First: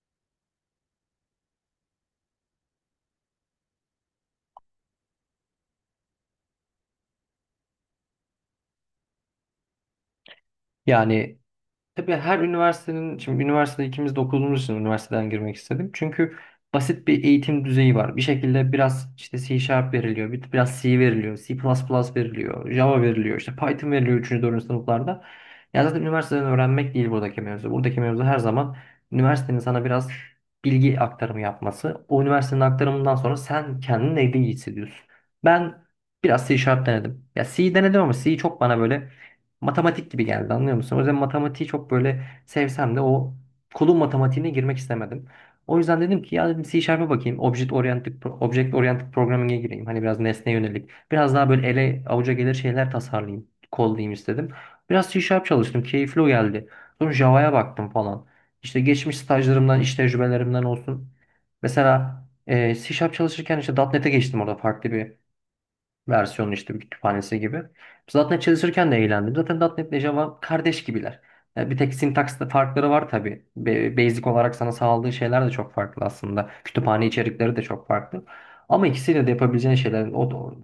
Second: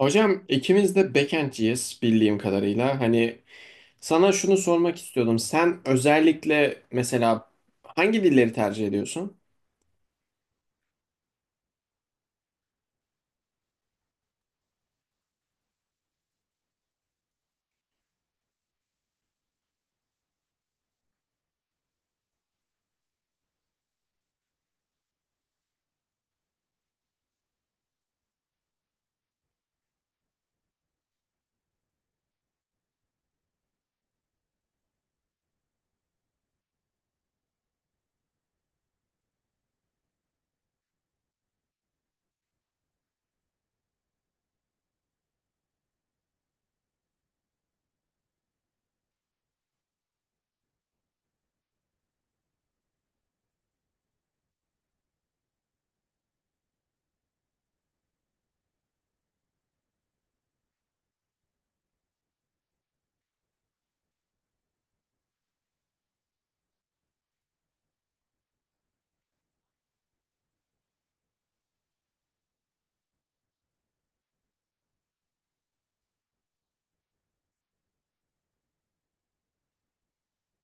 Hocam ikimiz de backendciyiz bildiğim kadarıyla. Hani sana şunu sormak istiyordum. Sen özellikle mesela hangi dilleri tercih ediyorsun? Yani tabii her üniversitenin, şimdi üniversitede ikimiz de okuduğumuz için üniversiteden girmek istedim. Çünkü basit bir eğitim düzeyi var. Bir şekilde biraz işte C Sharp veriliyor, biraz C veriliyor, C++ veriliyor, Java veriliyor, işte Python veriliyor üçüncü 4. sınıflarda. Ya zaten üniversiteden öğrenmek değil buradaki mevzu. Buradaki mevzu her zaman üniversitenin sana biraz bilgi aktarımı yapması. O üniversitenin aktarımından sonra sen kendini neyde iyi hissediyorsun? Ben biraz C Sharp denedim. Ya C denedim ama C çok bana böyle matematik gibi geldi, anlıyor musun? O yüzden matematiği çok böyle sevsem de o kulun matematiğine girmek istemedim. O yüzden dedim ki ya dedim C Sharp'a bakayım. Object Oriented, Object Oriented Programming'e gireyim. Hani biraz nesne yönelik. Biraz daha böyle ele avuca gelir şeyler tasarlayayım. Kollayayım istedim. Biraz C Sharp çalıştım. Keyifli o geldi. Sonra Java'ya baktım falan. İşte geçmiş stajlarımdan, iş tecrübelerimden olsun. Mesela C Sharp çalışırken işte .NET'e geçtim, orada farklı bir versiyonu işte, bir kütüphanesi gibi. Zaten çalışırken de eğlendim. Zaten .NET ile Java kardeş gibiler. Yani bir tek sintaksta farkları var tabii. Basic olarak sana sağladığı şeyler de çok farklı aslında. Kütüphane içerikleri de çok farklı. Ama ikisiyle de yapabileceğin şeyler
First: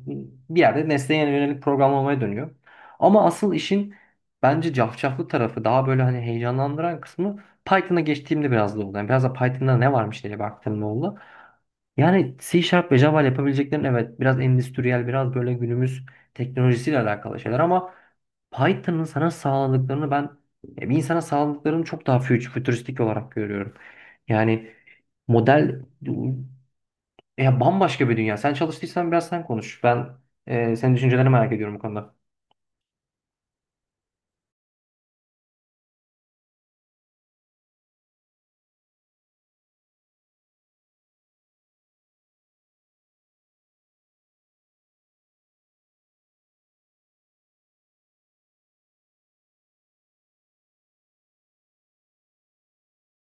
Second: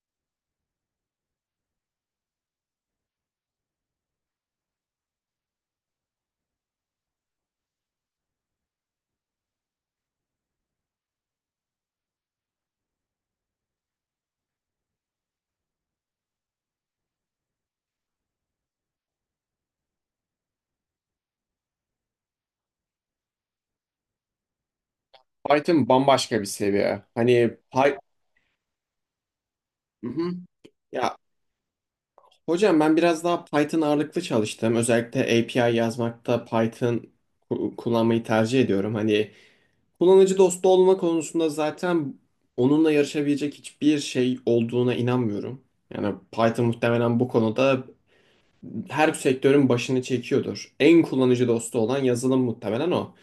bir yerde nesneye yönelik programlamaya dönüyor. Ama asıl işin bence cafcaflı tarafı, daha böyle hani heyecanlandıran kısmı, Python'a geçtiğimde biraz da oldu. Yani biraz da Python'da ne varmış diye baktığımda oldu. Yani C Sharp ve Java ile yapabileceklerin, evet, biraz endüstriyel, biraz böyle günümüz teknolojisiyle alakalı şeyler, ama Python'ın sana sağladıklarını bir insana sağladıklarını çok daha fütüristik olarak görüyorum. Yani model Python bambaşka bir seviye. Hani ya Py- bambaşka bir dünya. Sen çalıştıysan biraz sen konuş. hı hı. Senin Ya düşüncelerini merak ediyorum bu konuda. hocam ben biraz daha Python ağırlıklı çalıştım. Özellikle API yazmakta Python kullanmayı tercih ediyorum. Hani kullanıcı dostu olma konusunda zaten onunla yarışabilecek hiçbir şey olduğuna inanmıyorum. Yani Python muhtemelen bu konuda her sektörün başını çekiyordur. En kullanıcı dostu olan yazılım muhtemelen o.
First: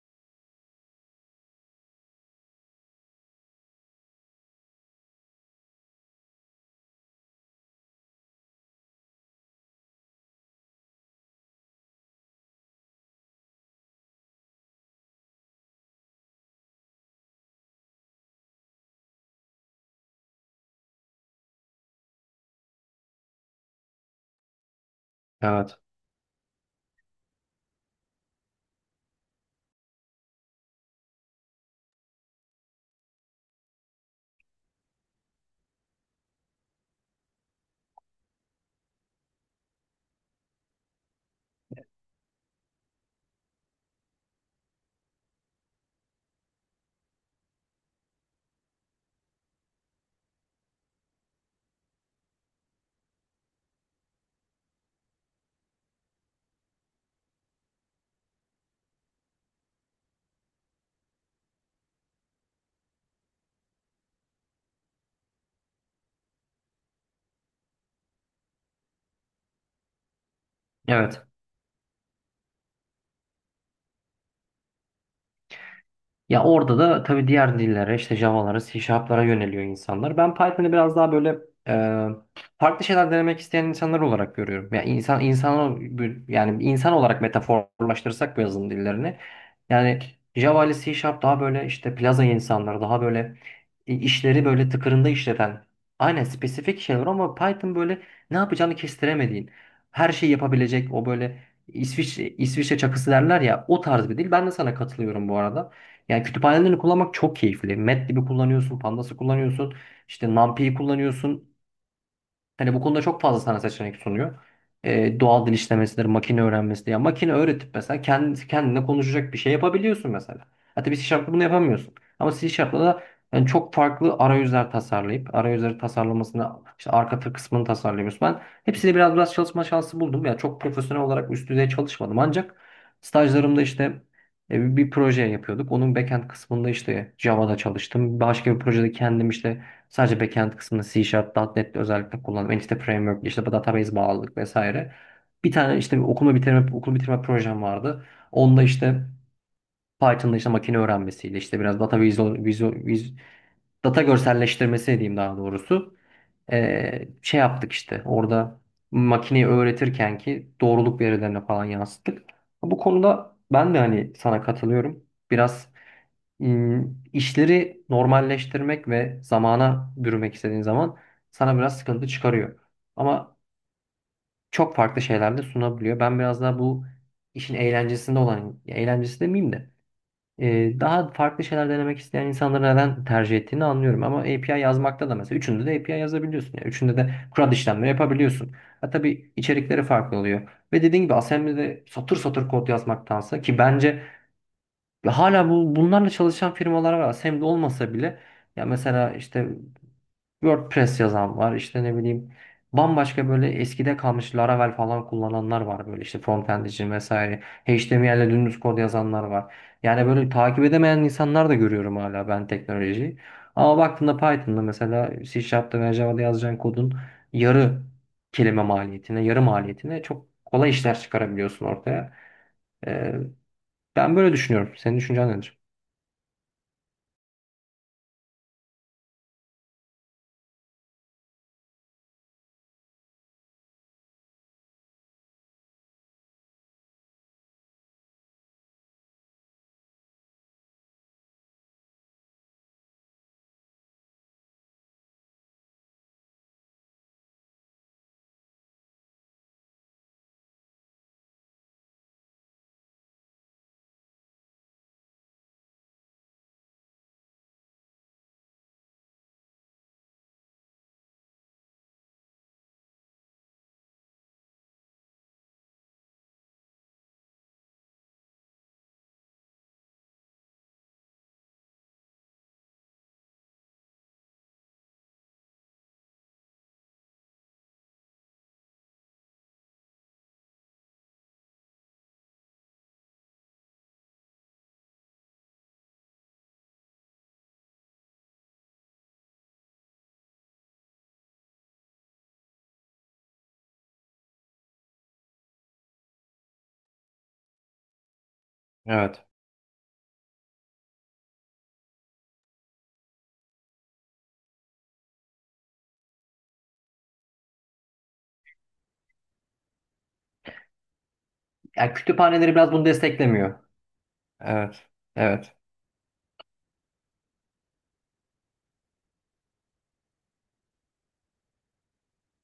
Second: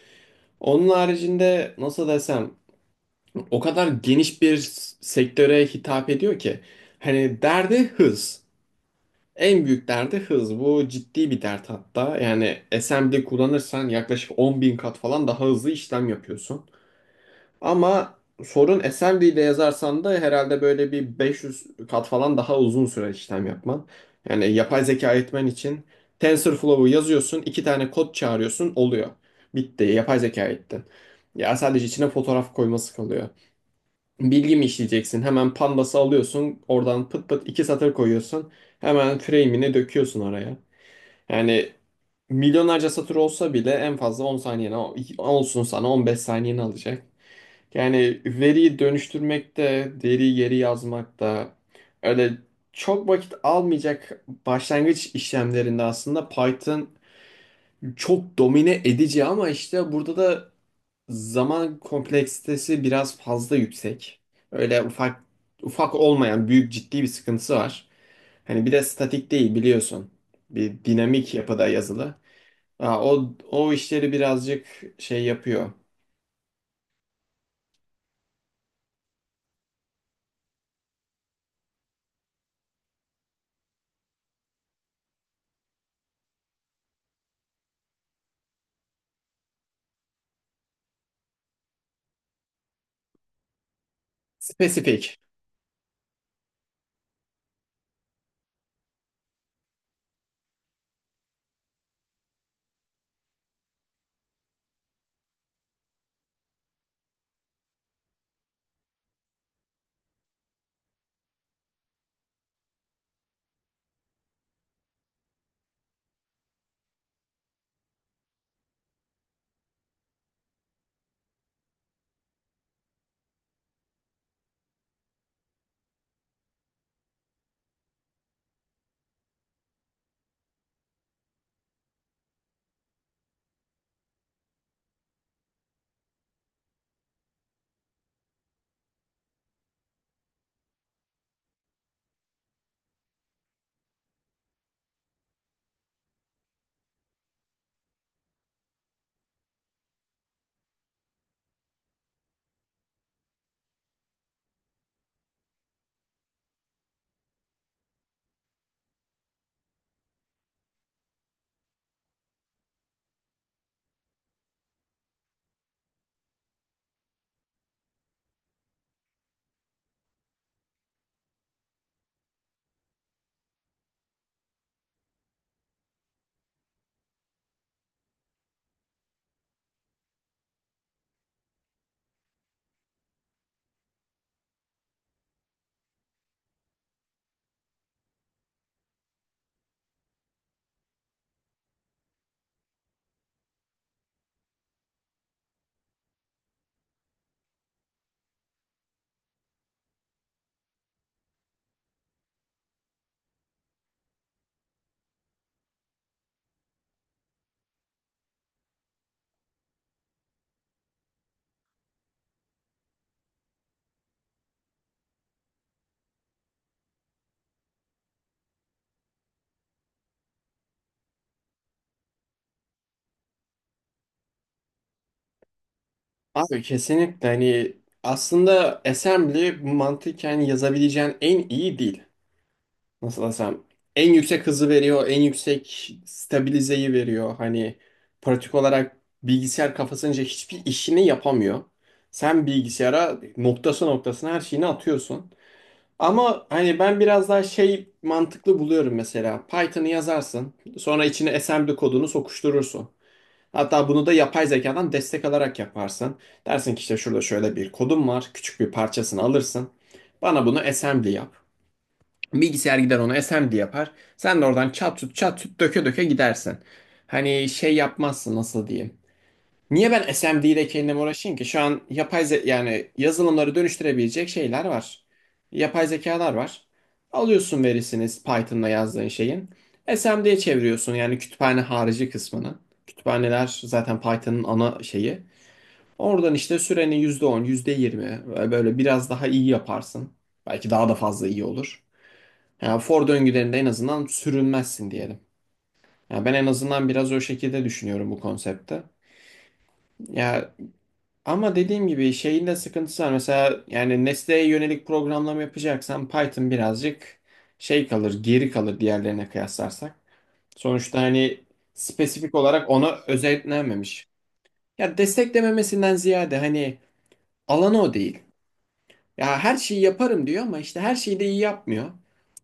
Onun haricinde nasıl desem o kadar geniş bir sektöre hitap ediyor ki. Hani derdi hız. En büyük derdi hız. Bu ciddi bir dert hatta. Yani assembly kullanırsan yaklaşık 10.000 kat falan daha hızlı işlem yapıyorsun. Ama sorun SMD ile yazarsan da herhalde böyle bir 500 kat falan daha uzun süre işlem yapman. Yani yapay zeka eğitmen Evet. için TensorFlow'u yazıyorsun, iki tane kod çağırıyorsun, oluyor. Bitti, yapay zeka eğittin. Ya sadece içine fotoğraf koyması kalıyor. Bilgi mi işleyeceksin? Hemen Pandas'ı alıyorsun, oradan pıt pıt iki satır koyuyorsun. Hemen frame'ini döküyorsun oraya. Yani milyonlarca satır olsa bile en fazla 10 saniyene olsun sana 15 saniyeni alacak. Yani veriyi dönüştürmek de, deri yeri yazmak da öyle çok vakit almayacak. Başlangıç işlemlerinde aslında Python çok domine edici ama işte burada da zaman kompleksitesi biraz fazla yüksek. Öyle ufak ufak olmayan, büyük, ciddi bir sıkıntısı var. Hani bir de statik değil biliyorsun. Bir Evet. dinamik yapıda yazılı. Aa, o işleri birazcık şey yapıyor. Ya orada da tabii diğer dillere, işte Java'lara, C Sharp'lara yöneliyor insanlar. Ben Python'ı biraz daha böyle e, farklı şeyler denemek isteyen insanlar olarak görüyorum. Ya insan insan yani insan olarak metaforlaştırırsak bu yazılım dillerini. Yani Java ile C Sharp daha böyle işte plaza insanları, daha böyle işleri böyle tıkırında Spesifik. işleten. Aynen, spesifik şeyler, ama Python böyle ne yapacağını kestiremediğin, her şeyi yapabilecek, o böyle İsviçre çakısı derler ya, o tarz bir dil. Ben de sana katılıyorum bu arada. Yani kütüphanelerini kullanmak çok keyifli. Matlab'i kullanıyorsun, Pandas'ı kullanıyorsun, işte NumPy'yi kullanıyorsun. Hani bu konuda çok fazla sana seçenek sunuyor. Doğal dil işlemesidir, makine öğrenmesi ya, makine öğretip mesela kendi, kendine konuşacak bir şey yapabiliyorsun mesela. Hatta bir C Sharp'la bunu yapamıyorsun. Ama C Sharp'la da yani çok farklı arayüzler tasarlayıp, arayüzleri tasarlamasını, işte arka tır kısmını tasarlıyoruz. Ben hepsini biraz biraz çalışma şansı buldum. Ya çok profesyonel olarak üst düzey çalışmadım. Ancak stajlarımda işte bir proje yapıyorduk. Onun backend kısmında işte Java'da çalıştım. Başka bir projede kendim işte sadece backend kısmını C Sharp, .NET'te özellikle kullandım. Entity Framework, işte bu database bağlılık vesaire. Bir tane işte bir okulu bitirme projem vardı. Onda işte Python'da işte makine öğrenmesiyle işte biraz data visual, visual, vis- data görselleştirmesi diyeyim daha doğrusu. Şey yaptık işte orada makineyi öğretirken ki doğruluk verilerine falan yansıttık. Bu konuda ben de hani sana katılıyorum. Biraz Hmm, işleri normalleştirmek ve zamana bürümek istediğin zaman sana biraz sıkıntı çıkarıyor. Ama çok farklı şeyler de sunabiliyor. Ben biraz daha bu işin eğlencesinde olan, ya eğlencesi demeyeyim de daha farklı şeyler denemek isteyen insanları neden tercih ettiğini anlıyorum. Ama API yazmakta da, mesela üçünde de API yazabiliyorsun. Yani üçünde de CRUD işlemleri yapabiliyorsun. Ha, tabii içerikleri farklı oluyor. Ve dediğim gibi assembly'de satır satır kod yazmaktansa, ki bence ve hala bunlarla çalışan firmalar var. Hem de olmasa bile ya mesela işte WordPress yazan var. İşte ne bileyim, bambaşka böyle eskide kalmış Laravel falan kullananlar var böyle, işte frontend için vesaire. HTML ile dümdüz kod yazanlar var. Yani böyle takip edemeyen insanlar da görüyorum hala ben teknolojiyi. Ama baktığında Python'da, mesela C Sharp'ta veya Java'da yazacağın kodun yarı kelime maliyetine, yarı maliyetine çok kolay işler çıkarabiliyorsun ortaya. Ee, ben böyle düşünüyorum. Senin düşüncen nedir? Abi kesinlikle hani aslında assembly mantıken yazabileceğin en iyi dil. Nasıl desem en yüksek hızı veriyor, en yüksek stabilizeyi veriyor. Hani pratik olarak bilgisayar kafasınca hiçbir işini yapamıyor. Sen bilgisayara noktası noktasına her şeyini atıyorsun. Ama hani ben biraz daha şey mantıklı buluyorum mesela. Python'ı yazarsın, sonra içine assembly kodunu sokuşturursun. Hatta bunu da yapay zekadan destek alarak yaparsın. Dersin ki işte şurada şöyle bir kodum var. Küçük bir parçasını alırsın. Bana bunu assembly yap. Bilgisayar gider onu assembly yapar. Sen de oradan çat tut çat tut döke döke gidersin. Hani şey yapmazsın, nasıl diyeyim. Niye ben SMD ile kendim uğraşayım ki? Şu an yani yazılımları dönüştürebilecek şeyler var. Yapay zekalar var. Alıyorsun verisini Python'la yazdığın şeyin. SMD'ye çeviriyorsun yani kütüphane harici kısmını. Kütüphaneler zaten Python'ın ana şeyi. Oradan işte sürenin %10, %20 böyle biraz daha iyi yaparsın. Belki daha da fazla iyi olur. Yani for döngülerinde en azından sürünmezsin diyelim. Ya ben en azından biraz o şekilde düşünüyorum bu konsepte. Evet. Ya, ama dediğim gibi şeyin de sıkıntısı var. Mesela yani nesneye yönelik programlama yapacaksan Python birazcık şey kalır, geri kalır diğerlerine kıyaslarsak. Sonuçta hani Yani spesifik kütüphaneleri olarak biraz bunu ona desteklemiyor. özetlenmemiş. Evet. Ya Evet. desteklememesinden ziyade hani alanı o değil. Ya her şeyi yaparım diyor ama işte her şeyi de iyi yapmıyor.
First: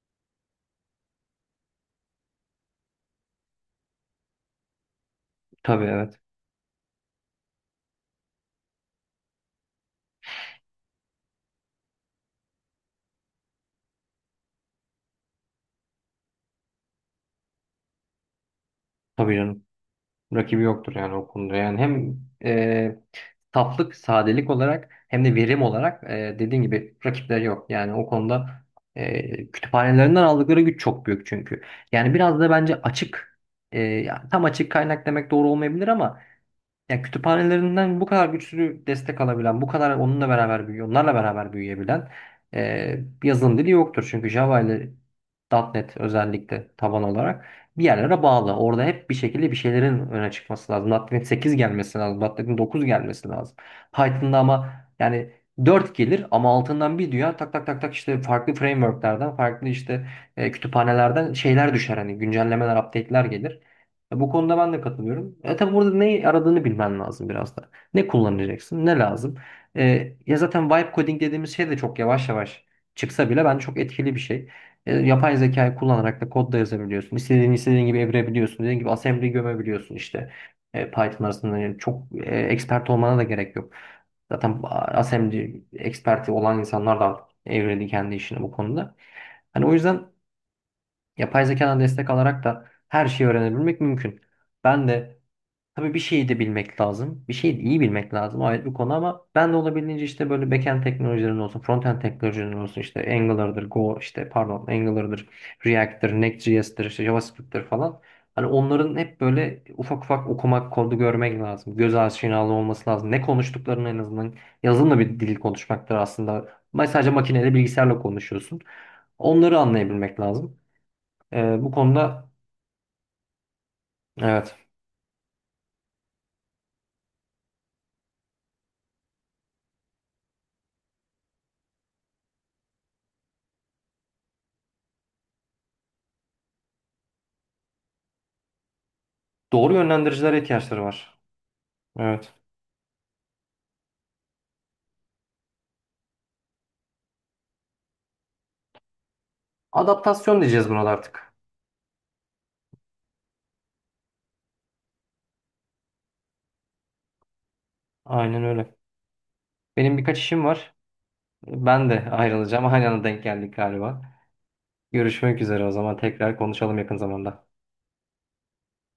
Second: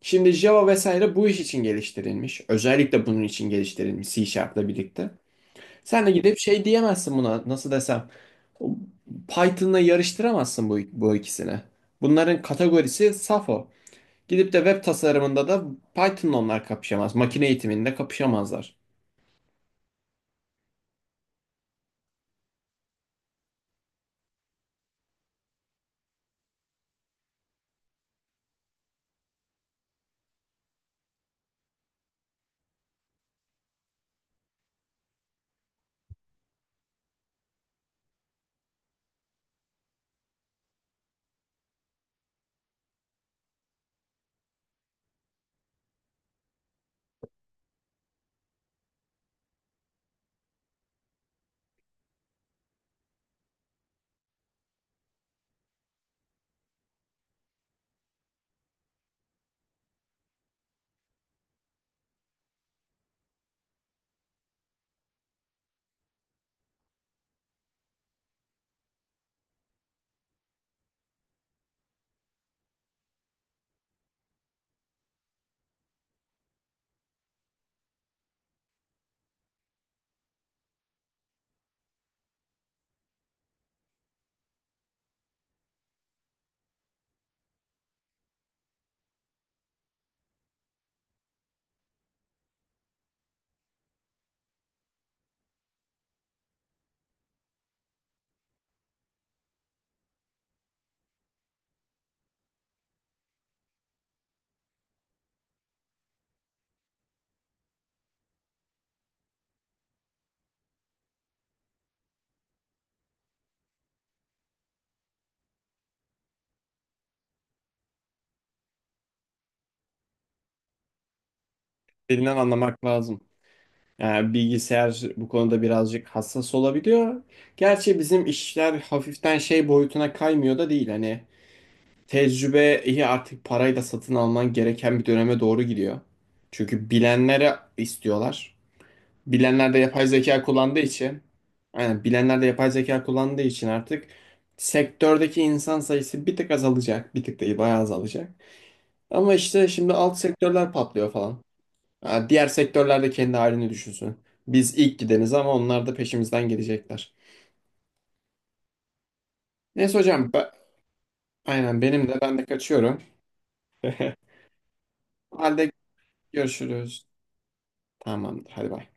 Şimdi Java vesaire bu iş için geliştirilmiş. Özellikle bunun için geliştirilmiş C Sharp'la birlikte. Tabii, Sen de evet. gidip şey diyemezsin buna, nasıl desem. Python'la yarıştıramazsın bu ikisini. Bunların kategorisi Safo. Gidip de web tasarımında da Python'la onlar kapışamaz. Makine eğitiminde kapışamazlar. Tabii canım. Rakibi yoktur yani o konuda. Yani hem e, saflık, sadelik olarak, hem de verim olarak, dediğin gibi rakipleri yok. Yani o konuda kütüphanelerinden aldıkları güç çok büyük çünkü. Yani biraz da bence ya tam açık kaynak demek doğru olmayabilir, ama ya kütüphanelerinden bu kadar güçlü destek alabilen, bu kadar onunla beraber büyüyor, onlarla beraber büyüyebilen bir yazılım dili yoktur. Çünkü Java ile .NET özellikle taban olarak bir yerlere bağlı. Orada hep bir şekilde bir şeylerin öne çıkması lazım. .NET 8 gelmesi lazım. .NET'in 9 gelmesi lazım. Python'da ama yani 4 gelir, ama altından bir dünya tak tak tak tak işte farklı frameworklerden, farklı işte kütüphanelerden şeyler düşer. Hani güncellemeler, update'ler gelir. Ya bu konuda ben de katılıyorum. E tabi burada neyi aradığını bilmen lazım biraz da. Ne kullanacaksın, ne lazım. E, ya zaten vibe coding dediğimiz şey de çok yavaş yavaş çıksa bile bence çok etkili bir şey. E, yapay zekayı kullanarak da kod da yazabiliyorsun. İstediğin gibi evirebiliyorsun. Dediğin gibi assembly gömebiliyorsun işte. E, Python arasında yani çok expert olmana da gerek yok. Zaten assembly experti olan insanlar da evredi kendi işini bu konuda. Hani o yüzden yapay zekadan destek alarak da her şeyi öğrenebilmek mümkün. Ben de tabii bir şeyi de bilmek lazım. Bir şeyi de iyi bilmek lazım. O ayrı bir konu ama ben de olabildiğince işte böyle backend teknolojilerin olsun, frontend teknolojilerin olsun, işte Angular'dır, React'tir, Next.js'tir, işte JavaScript'tir falan. Hani onların hep böyle ufak ufak okumak, kodu görmek lazım. Göz aşinalığı olması lazım. Ne konuştuklarını en azından yazılımla bir dil konuşmaktır aslında. Sadece makineyle bilgisayarla konuşuyorsun. Onları anlayabilmek lazım. Bu konuda. Dilinden anlamak lazım. Yani Evet. bilgisayar bu konuda birazcık hassas olabiliyor. Gerçi bizim işler hafiften şey boyutuna kaymıyor da değil. Hani tecrübeyi artık parayla satın alman gereken bir döneme doğru gidiyor. Çünkü bilenlere istiyorlar. Bilenler Doğru de yapay zeka yönlendiricilere kullandığı ihtiyaçları var. için, aynen, Evet. bilenler de yapay zeka kullandığı için artık sektördeki insan sayısı bir tık azalacak. Bir tık değil, bayağı azalacak. Ama işte şimdi alt Adaptasyon diyeceğiz sektörler buna da patlıyor artık. falan. Ha, diğer sektörler de kendi halini düşünsün. Biz ilk gideniz ama onlar da peşimizden gelecekler. Aynen öyle. Neyse Benim birkaç hocam, işim var. aynen, Ben benim de de, ben de ayrılacağım. Aynı kaçıyorum. anda denk geldik galiba. O Görüşmek üzere, halde o zaman tekrar konuşalım yakın görüşürüz. zamanda. Tamamdır, hadi bay.